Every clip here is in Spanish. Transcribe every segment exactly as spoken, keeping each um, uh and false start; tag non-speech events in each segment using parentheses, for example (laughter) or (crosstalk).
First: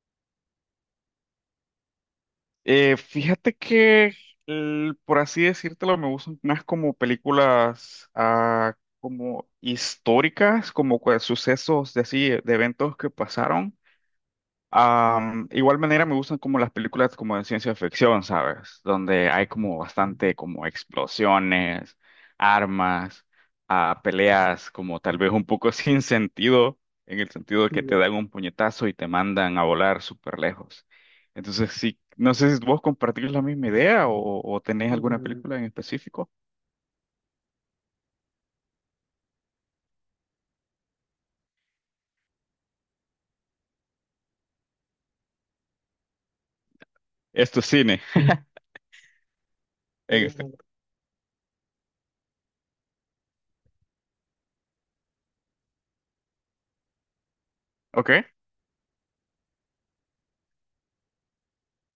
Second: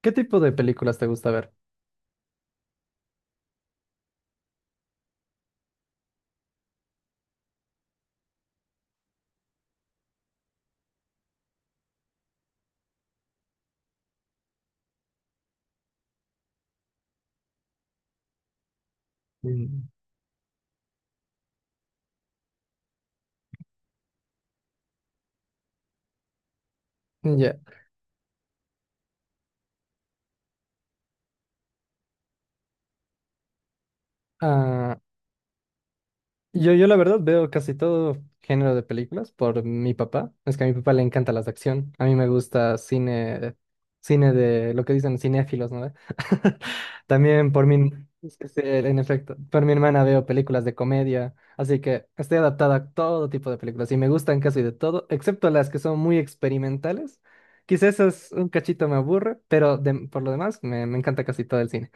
¿Qué tipo de películas te gusta ver? Eh, fíjate que, el- por así decírtelo, me gustan más como películas ah, como históricas, como cua- sucesos de así, de eventos que pasaron. Am, igual manera me gustan como las películas como de ciencia ficción, ¿sabes? Donde hay como Mm. bastante como explosiones, armas, ah, peleas como tal vez un poco (laughs) sin sentido, en el Ya. sentido de que te Sí. dan un puñetazo y te mandan a volar súper lejos. Entonces sí, no sé si vos compartís la misma idea o, o tenés Ah, alguna película en específico. yo, yo la verdad veo casi todo género de películas por mi papá. Es que a mi papá le encanta las de acción. A mí me gusta cine, cine de lo que dicen cinéfilos, ¿no? (laughs) También Esto por es mi, cine, es que sí, en efecto, por mi hermana veo en este. películas de comedia. Así que estoy adaptada a todo tipo de películas y me gustan casi de todo, excepto las que son muy experimentales. Quizás ¿Ok? esas un cachito me aburre, pero de- por lo demás me, me encanta casi todo el cine.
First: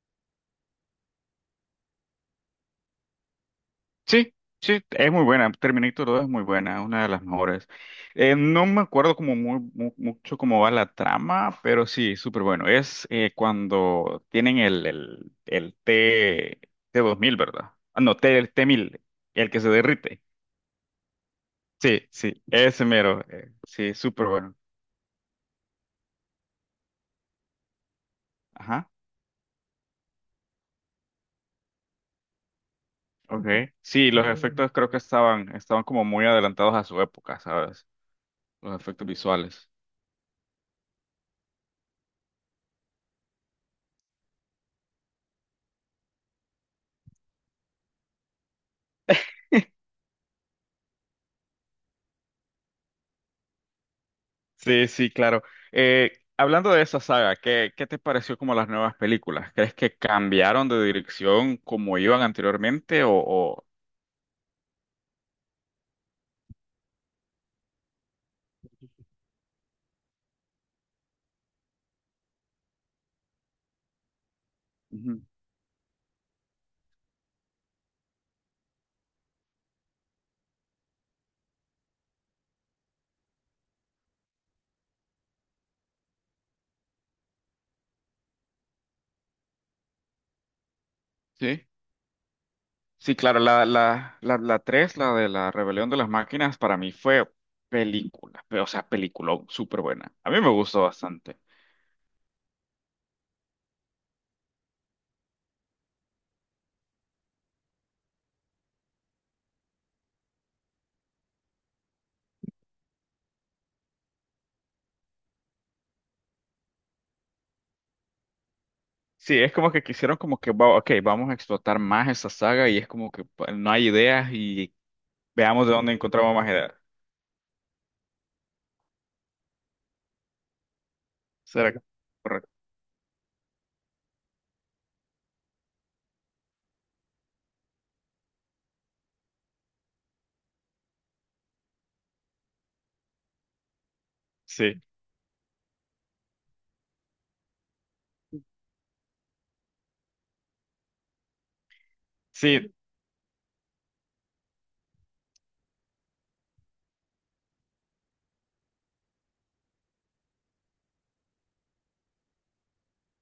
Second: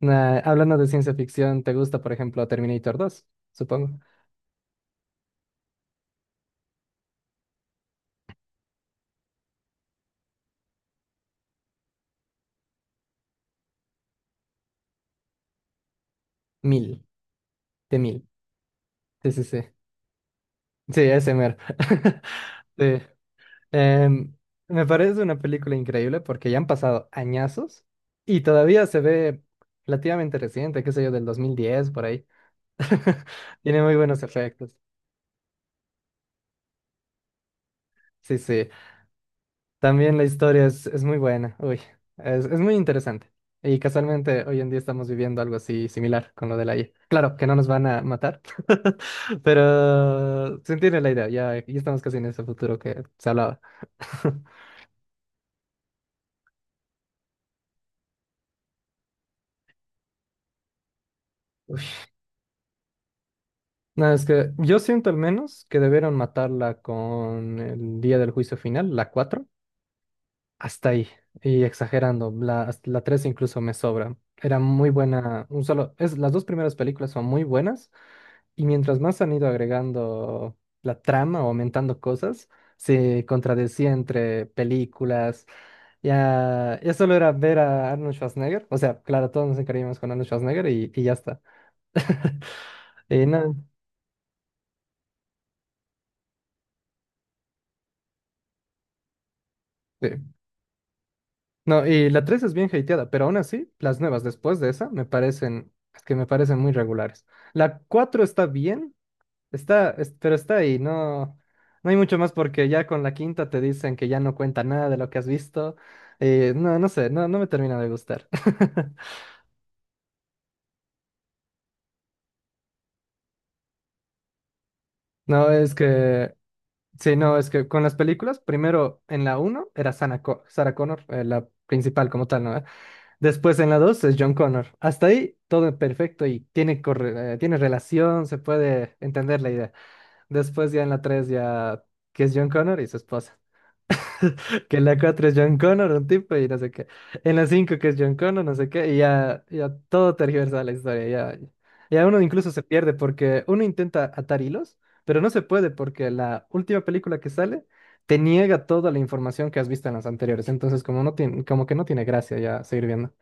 Nah, hablando de ciencia ficción, ¿te gusta, por ejemplo, Terminator dos? Supongo. Sí, sí, es muy buena. Terminator dos es muy buena, es una de las mejores. Eh, no me acuerdo como muy, mu- mucho cómo va la trama, pero sí, súper bueno. Es eh, cuando tienen el, el, el T, t Mil, mil, ¿verdad? de Ah, no, mil. T, el t mil, Sí, sí, el sí. que se derrite. Sí, ese mero. Sí, (laughs) sí, ese Sí. mero. eh, sí, súper Em, bueno. me parece una película increíble porque ya han pasado añazos y todavía Ajá, se ve relativamente reciente, qué sé yo, del dos mil diez, por ahí. (laughs) ok. Tiene muy Sí, buenos los efectos efectos. creo que estaban, estaban como muy adelantados a su época, ¿sabes? Sí, sí. Los efectos visuales. También la historia es, es muy buena, uy, es, es muy interesante. Y casualmente hoy en día estamos viviendo algo así similar con lo de la I A. Claro, que no nos van a matar, (laughs) pero se entiende la idea, ya, ya estamos casi en ese futuro que se hablaba. (laughs) Sí, sí, claro. Eh, hablando de esa saga, ¿qué, qué te pareció como las nuevas películas? ¿Crees que cambiaron de dirección Uy, como iban anteriormente o, o- no, es que yo siento al menos que debieron matarla con el día del juicio final, la cuatro hasta ahí, y exagerando, la, hasta la tres incluso me sobra. Era muy Ujú. buena, un solo, es, las dos primeras películas son muy buenas. Y mientras más han ido agregando la trama o aumentando cosas, se contradecía entre películas. Ya, ya solo era ver a Arnold Schwarzenegger. O sea, claro, todos nos encariñamos con Arnold Schwarzenegger y, y ya está. Sí, (laughs) sí, Y claro, no, la, la, la, la tres, la de la rebelión de las máquinas, para mí fue película, pero, o sea, peliculón, súper buena. A sí. mí me gustó bastante. No, y la tres es bien hateada, pero aún así, las nuevas después de esa me parecen, es que me parecen muy regulares. La cuatro está bien. Está, es- pero está ahí, no, no hay mucho más porque ya con la quinta te dicen que ya no cuenta nada de lo que has visto. Y no, no sé, no, no me termina de gustar. (laughs) Sí, es como que quisieron como que, va- ok, vamos a explotar más esa saga y es como que pa- no hay ideas y No, veamos de es dónde que, encontramos más ideas. sí, no, es que con las películas, primero en la uno era Sana Co- Sarah Connor, eh, la ¿Será que- principal como tal, correcto? ¿no? Después en la dos es John Connor. Hasta ahí todo perfecto y tiene, corre- eh, tiene relación, se puede entender la idea. Después ya en la tres ya que es John Connor y su esposa. Que Sí. en la cuatro es John Connor, un tipo, y no sé qué. En la cinco que es John Connor, no sé qué, y ya, ya todo tergiversa la historia. Ya, ya uno incluso se Sí, pierde porque uno intenta atar hilos, pero no se puede porque la última película que sale te niega toda la información que has visto en las anteriores. Entonces, como, no tiene, como que no tiene gracia ya seguir viendo.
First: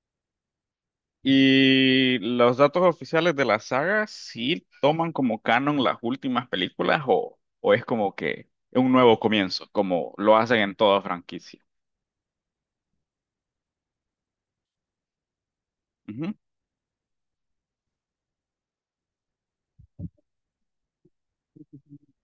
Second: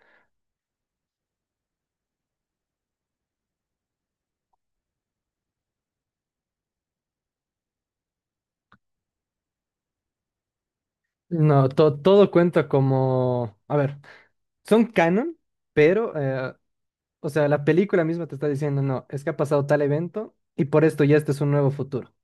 y los datos oficiales de la saga sí toman como canon las últimas películas o, o es como que un nuevo comienzo, como lo hacen en toda franquicia. No, to- todo cuenta como... A ver, son canon, pero, Ujú. eh, o sea, la película misma te está diciendo, no, es que ha pasado tal evento y por esto ya este es un nuevo futuro.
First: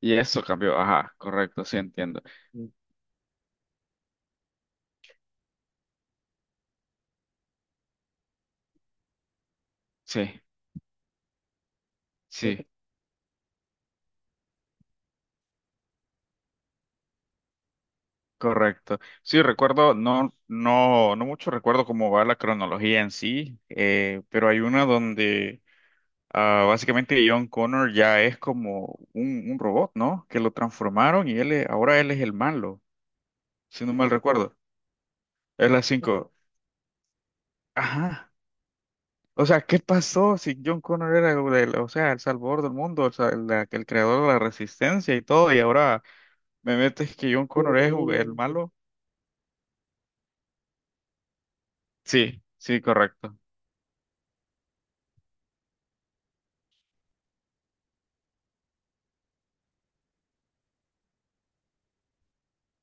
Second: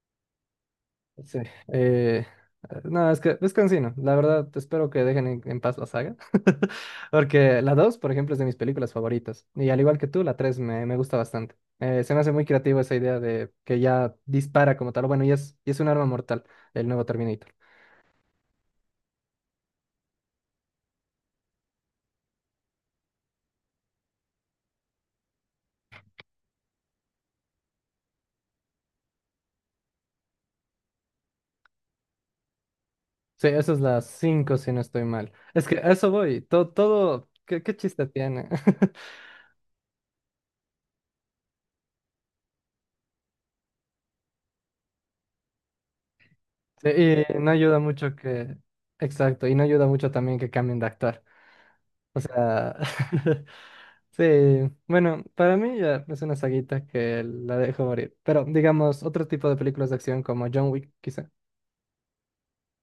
Y eso cambió, ajá, Sí. correcto, sí entiendo. Eh, Mm, no, es que es cansino. La verdad, espero que dejen en, en paz la saga. (laughs) Porque la dos por ejemplo, es de mis películas favoritas. Y al igual que sí, tú, la ok. tres me, me gusta bastante. Eh, se me hace muy Sí, creativa esa idea de que ya dispara como tal. Bueno, y es, y es un arma mortal, el nuevo Terminator. correcto. Sí, recuerdo, no, no, no mucho recuerdo cómo va la cronología en sí, eh, pero hay una donde ah, básicamente John Connor ya es como un, un robot, ¿no? Que lo transformaron y él es- ahora él es el malo. Sí, eso es Si no las mal recuerdo. cinco si no estoy mal. Es Es que las a eso cinco. voy. Todo, todo, ¿qué, qué chiste Ajá. tiene? (laughs) O sea, ¿qué pasó si John Connor era, el- o sea, el salvador del mundo, o sea, el, la- el creador de la resistencia y todo, y ahora me Sí, metes y que John no Connor ayuda es u- mucho el que... malo? Exacto, y no ayuda mucho también que cambien de actor. O Sí, sea... sí, correcto. (laughs) Sí, bueno, para mí ya es una saguita que la dejo morir. Pero digamos, otro tipo de películas de acción como John Wick, quizá.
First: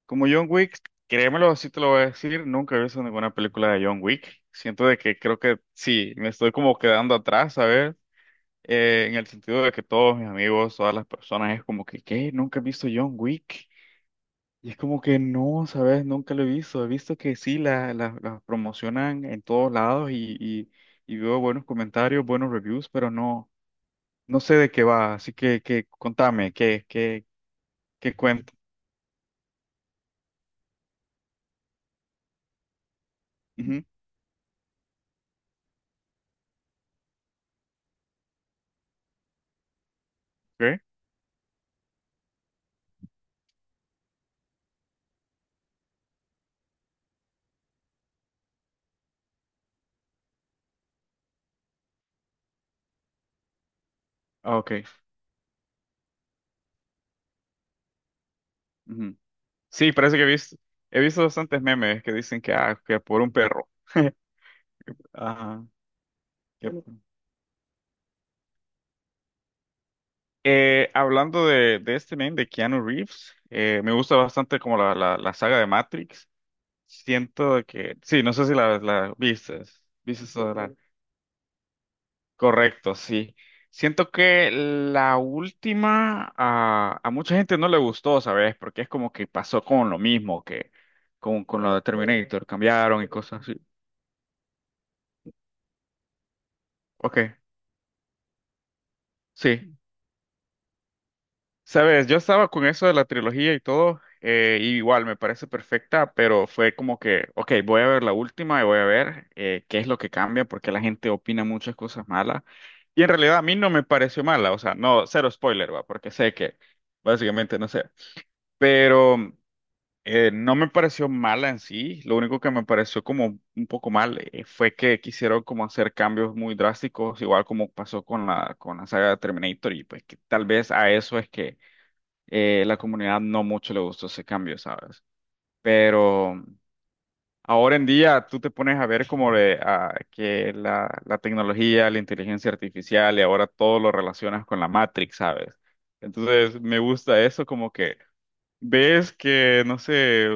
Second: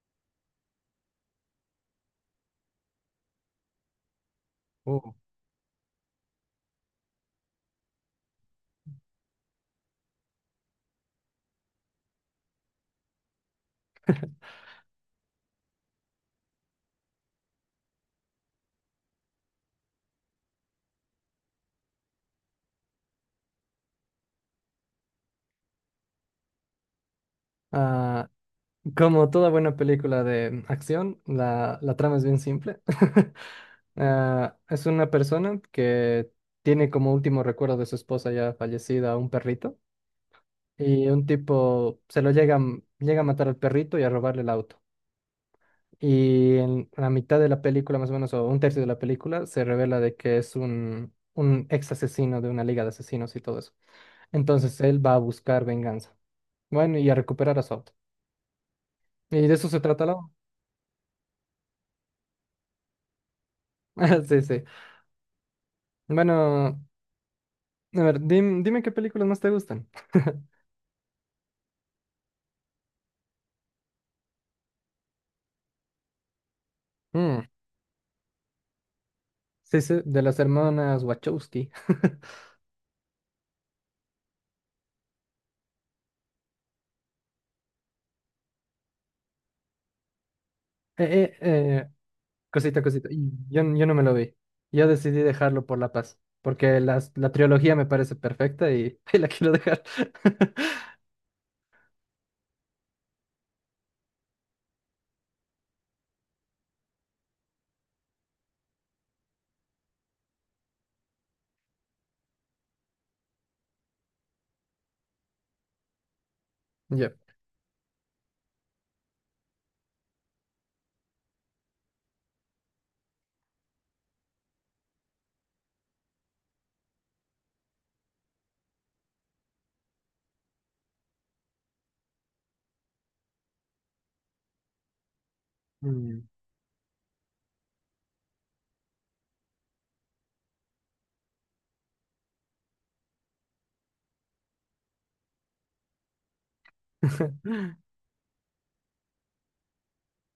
Como John Wick, créemelo, así te lo voy a decir, nunca he visto ninguna película de John Wick. Siento de Oh, que creo que sí, me estoy como quedando atrás, ¿sabes? Eh, en el sentido de que todos mis amigos, todas las personas, es como que, ¿qué? Nunca he visto John Wick. Y es como que no, ¿sabes? Nunca lo he visto. He visto que sí, las la, la- las promocionan en todos lados y, y, y veo buenos comentarios, buenos reviews, pero no, no sé de qué va. Así que, que contame, ¿qué, qué, qué ah, cuento como toda buena película de acción, la, la trama es bien simple. (laughs) Ujú, Ah, es una persona que tiene como último recuerdo de su esposa ya fallecida un perrito ¿qué? y un tipo se lo llega, a m- llega a matar al perrito y a robarle el auto. Y en la mitad de la película, más o menos, o un tercio de la película, se revela de que es un, un ex asesino de una liga de asesinos y todo eso. Ah, Entonces ok. él va a buscar venganza. Bueno, y a recuperar a su auto. Ujú. Y de eso se Sí, trata la... parece que he obra. visto, he visto bastantes memes que dicen que, ah, que por un perro. (laughs) (laughs) Sí, sí. Ajá. Que Bueno, a ver, dim- dime qué películas más te gustan. (laughs) Eh, hablando de, de este meme de Keanu Reeves, eh, me gusta bastante como la, la, la saga de Matrix. Mm, Siento que, sí, no sé si la, la viste, sí, sí, de viste las Solar. hermanas Wachowski. Correcto, sí. Siento que la última a, a mucha gente no le gustó, ¿sabes? Porque es como que pasó con lo mismo que (laughs) eh, con, con lo de eh, Terminator, Cosita, cambiaron y cosita. Y cosas así. yo, yo no me lo vi. Yo decidí dejarlo por La Paz, porque las- la Ok, trilogía me parece perfecta y, (laughs) ahí la quiero sí. dejar. (laughs) Sabes, yo estaba con eso de la trilogía y todo, eh, y igual me parece perfecta, pero fue como que, ok, voy a ver la última y voy a ver eh, qué es lo que cambia, porque la gente opina muchas cosas malas. Y en realidad a mí no me pareció mala, o sea, no, cero spoiler, va, porque sé que Yo. básicamente no sé, pero eh, no me pareció mala en sí, lo único que me pareció como un poco mal eh, fue que quisieron como hacer cambios muy drásticos, igual como pasó con la, con la saga de Terminator, y pues que tal vez a eso es que eh, la comunidad no mucho le gustó ese cambio, ¿sabes? Mm. Pero ahora en día tú te pones a ver como de, ah, que la, la tecnología, la inteligencia artificial y ahora todo lo relacionas con la Matrix, ¿sabes? Entonces me gusta eso (laughs) como que ves que, no sé,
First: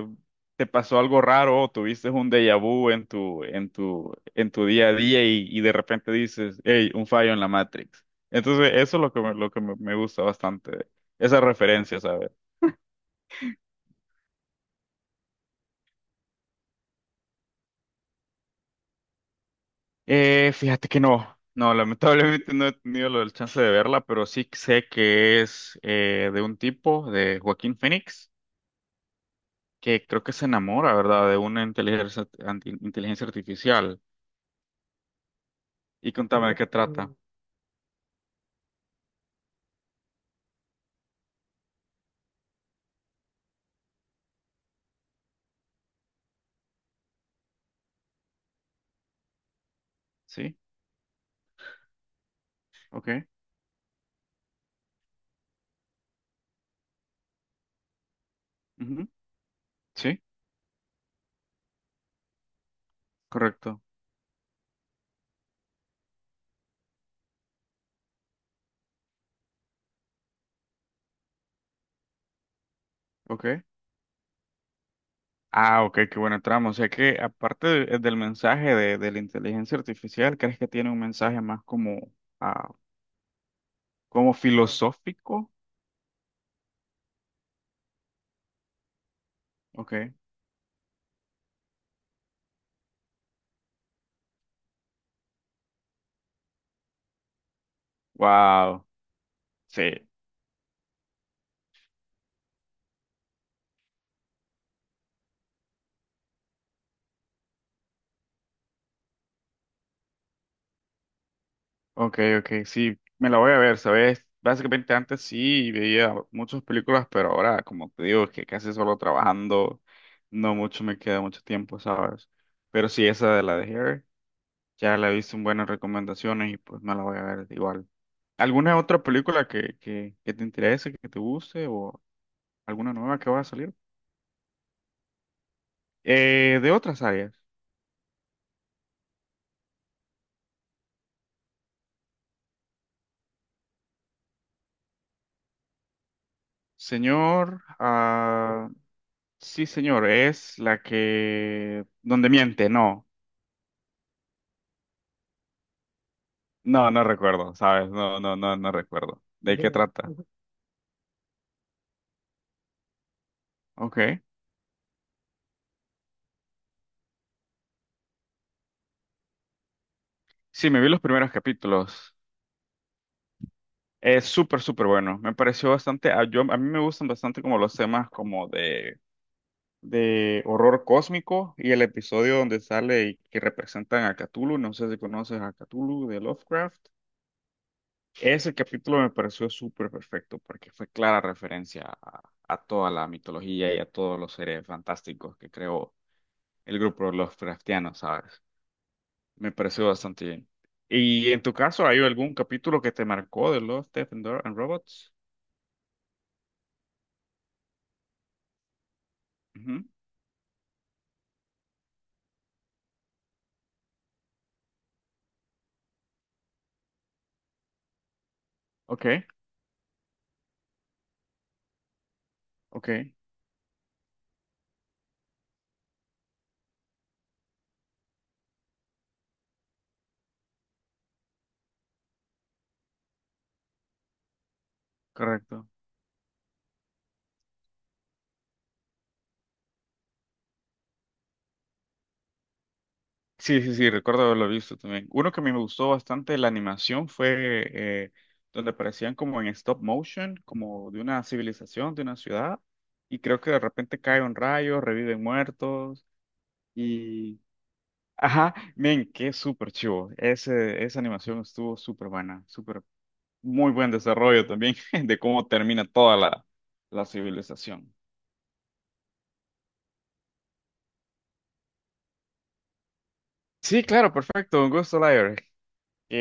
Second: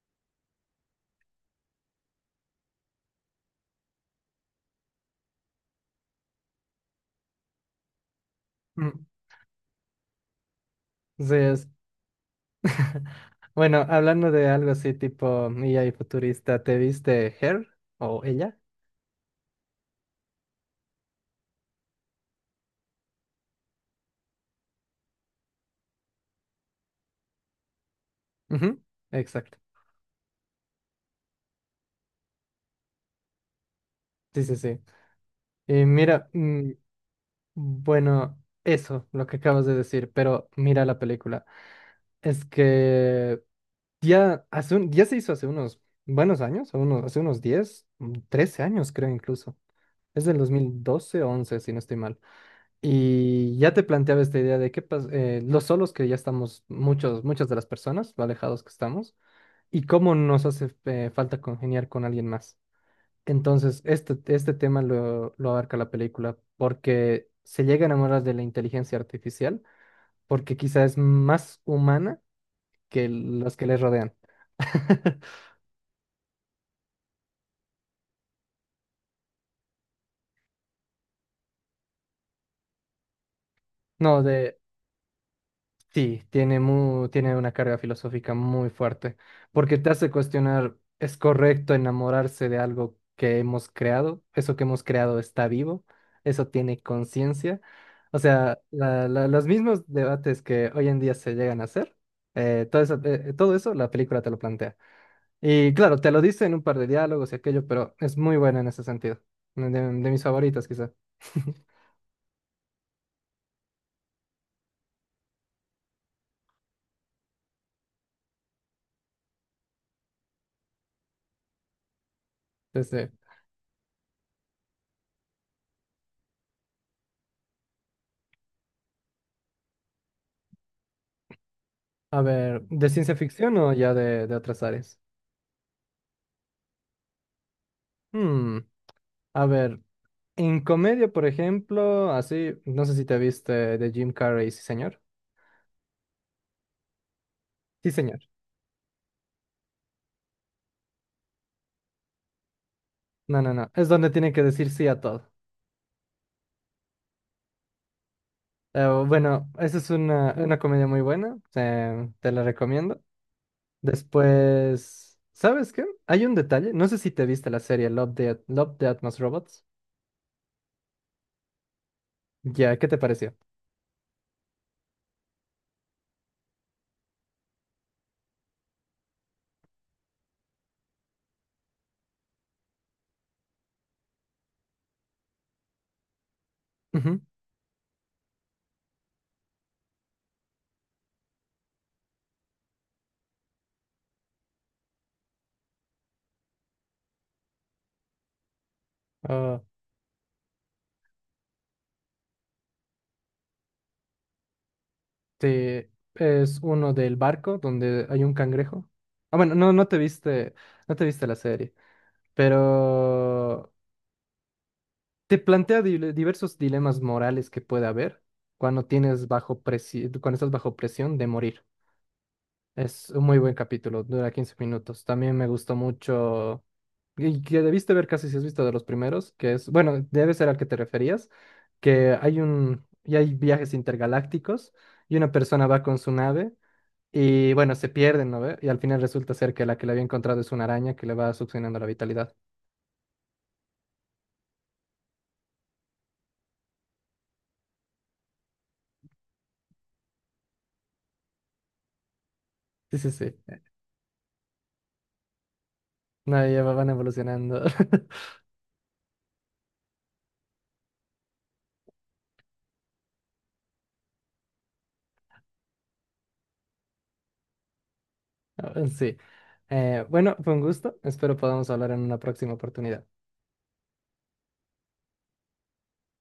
te pasó algo raro o tuviste un déjà vu en tu, en tu, en tu día a día y, y de repente dices, hey, un fallo en la Matrix. Entonces eso es Mm. lo que, me- lo que me me gusta bastante, Sí, esa es. referencia, ¿sabes? (laughs) Bueno, hablando de algo así tipo E I A y futurista, ¿te viste Her o ella? Eh, fíjate que no, no, lamentablemente no he tenido la chance de verla, pero sí sé que es eh, de un tipo, de Joaquín Phoenix, Ujú, exacto. que creo que se enamora, ¿verdad?, de una inteligencia, anti- inteligencia artificial. Sí, sí, sí. Y Y mira, contame de qué mm, trata. bueno, eso, lo que acabas de decir, pero mira la película. Es que ya, hace un- ya se hizo hace unos buenos años, unos, hace unos diez mm, trece años creo incluso. Es del ¿Sí? dos mil doce o once si no estoy mal. ¿Ok? Y ya te planteaba esta idea de qué pas- eh, los solos que ya estamos, muchos, muchas de las personas, lo alejados que Ujú. estamos, y cómo ¿Sí? nos hace eh, falta congeniar con alguien más. Entonces, Correcto. este, este tema lo, lo abarca la película, porque se llega a enamorar de la inteligencia artificial, porque quizá es más humana que ¿Ok? los que le rodean. (laughs) Ah, ok, qué buena trama. O sea que aparte de- del mensaje de, de la inteligencia artificial, ¿crees que tiene un mensaje más como, ah, No, como de filosófico? sí, tiene mu- tiene una carga filosófica muy fuerte, porque te hace Ok. cuestionar, ¿es correcto enamorarse de algo que hemos creado? ¿Eso que hemos creado está vivo? ¿Eso tiene conciencia? O sea, Wow. la- la- los mismos Sí. debates que hoy en día se llegan a hacer, eh, todo eso, eh, todo eso la película te lo plantea. Y claro, te lo dice en un par de diálogos y aquello, pero es muy buena en ese sentido, de, de mis favoritas quizá. (laughs) Ok, ok, sí, me la voy a ver, ¿sabes? Básicamente antes sí veía muchas películas, pero ahora, como te digo, es que casi solo trabajando, no mucho me queda mucho tiempo, ¿sabes? Pero sí, Entonces, esa de la de Hair, ya la he visto en buenas recomendaciones y pues me la voy a ver igual. ¿Alguna otra película que, que, que te interese, que te guste o a ver, ¿de alguna ciencia nueva que vaya a ficción o salir? ya de de otras áreas? Eh, de otras áreas. Hmm, a ver, en comedia, por ejemplo, así, no sé si te viste de Jim Carrey, sí, señor. Señor, Sí, señor. ah, sí, señor, es la que... donde miente, no. No, no, no. Es donde tiene que decir sí a todo. No, no recuerdo, ¿sabes? No, no, no, no Eh, recuerdo. bueno, ¿De qué esa es trata? una, una comedia muy buena. eh, te la recomiendo. Ok. Después, ¿sabes qué? Hay un detalle. No sé si te viste la serie Love, Death, Love, Death, Most Robots. Sí, me vi los primeros capítulos. Ya, ¿qué te pareció? Es súper, súper bueno. Me pareció bastante, a, yo, a mí me gustan bastante como los temas como de, de horror cósmico y el episodio donde sale y que representan a Cthulhu. No sé si conoces a Cthulhu de Lovecraft. Ujú. Ese capítulo me pareció súper perfecto porque fue clara referencia a, a toda la mitología y a todos los seres fantásticos que creó el grupo Lovecraftiano, ¿sabes? Me Ah, pareció bastante bien. ¿Y en tu caso, hay algún capítulo que te marcó de Love, Death and Dor- and Robots? te- es uno del barco donde hay un cangrejo. Ah, bueno, no, Ujú. no te viste, no te viste la serie. Pero te plantea dile- diversos dilemas morales que puede haber cuando Ok, tienes bajo presi- cuando estás bajo presión de morir. ok, Es un muy buen capítulo, dura quince minutos. También me gustó mucho y que debiste ver casi si has visto de los primeros, que es, bueno, debe ser al que te referías, que hay un y hay viajes intergalácticos y una persona correcto. va con su nave y bueno, se pierden, ¿no ve? Y al final resulta ser que la que le había encontrado es una araña que le va succionando la vitalidad. Sí, sí, sí, recuerdo haberlo visto también. Uno que a mí me gustó bastante la animación fue eh, donde aparecían como en stop motion, como de una civilización, de una ciudad, Sí, sí, y sí. creo que de repente cae un rayo, reviven muertos, No, ya van y... evolucionando. (laughs) Ajá, men, qué súper chivo. Ese, esa animación estuvo súper buena, súper muy buen desarrollo también (laughs) de cómo termina toda la, la civilización. Sí. Eh, bueno, fue un gusto. Espero podamos hablar en una próxima oportunidad. Sí, claro, perfecto. Un gusto, Lyra.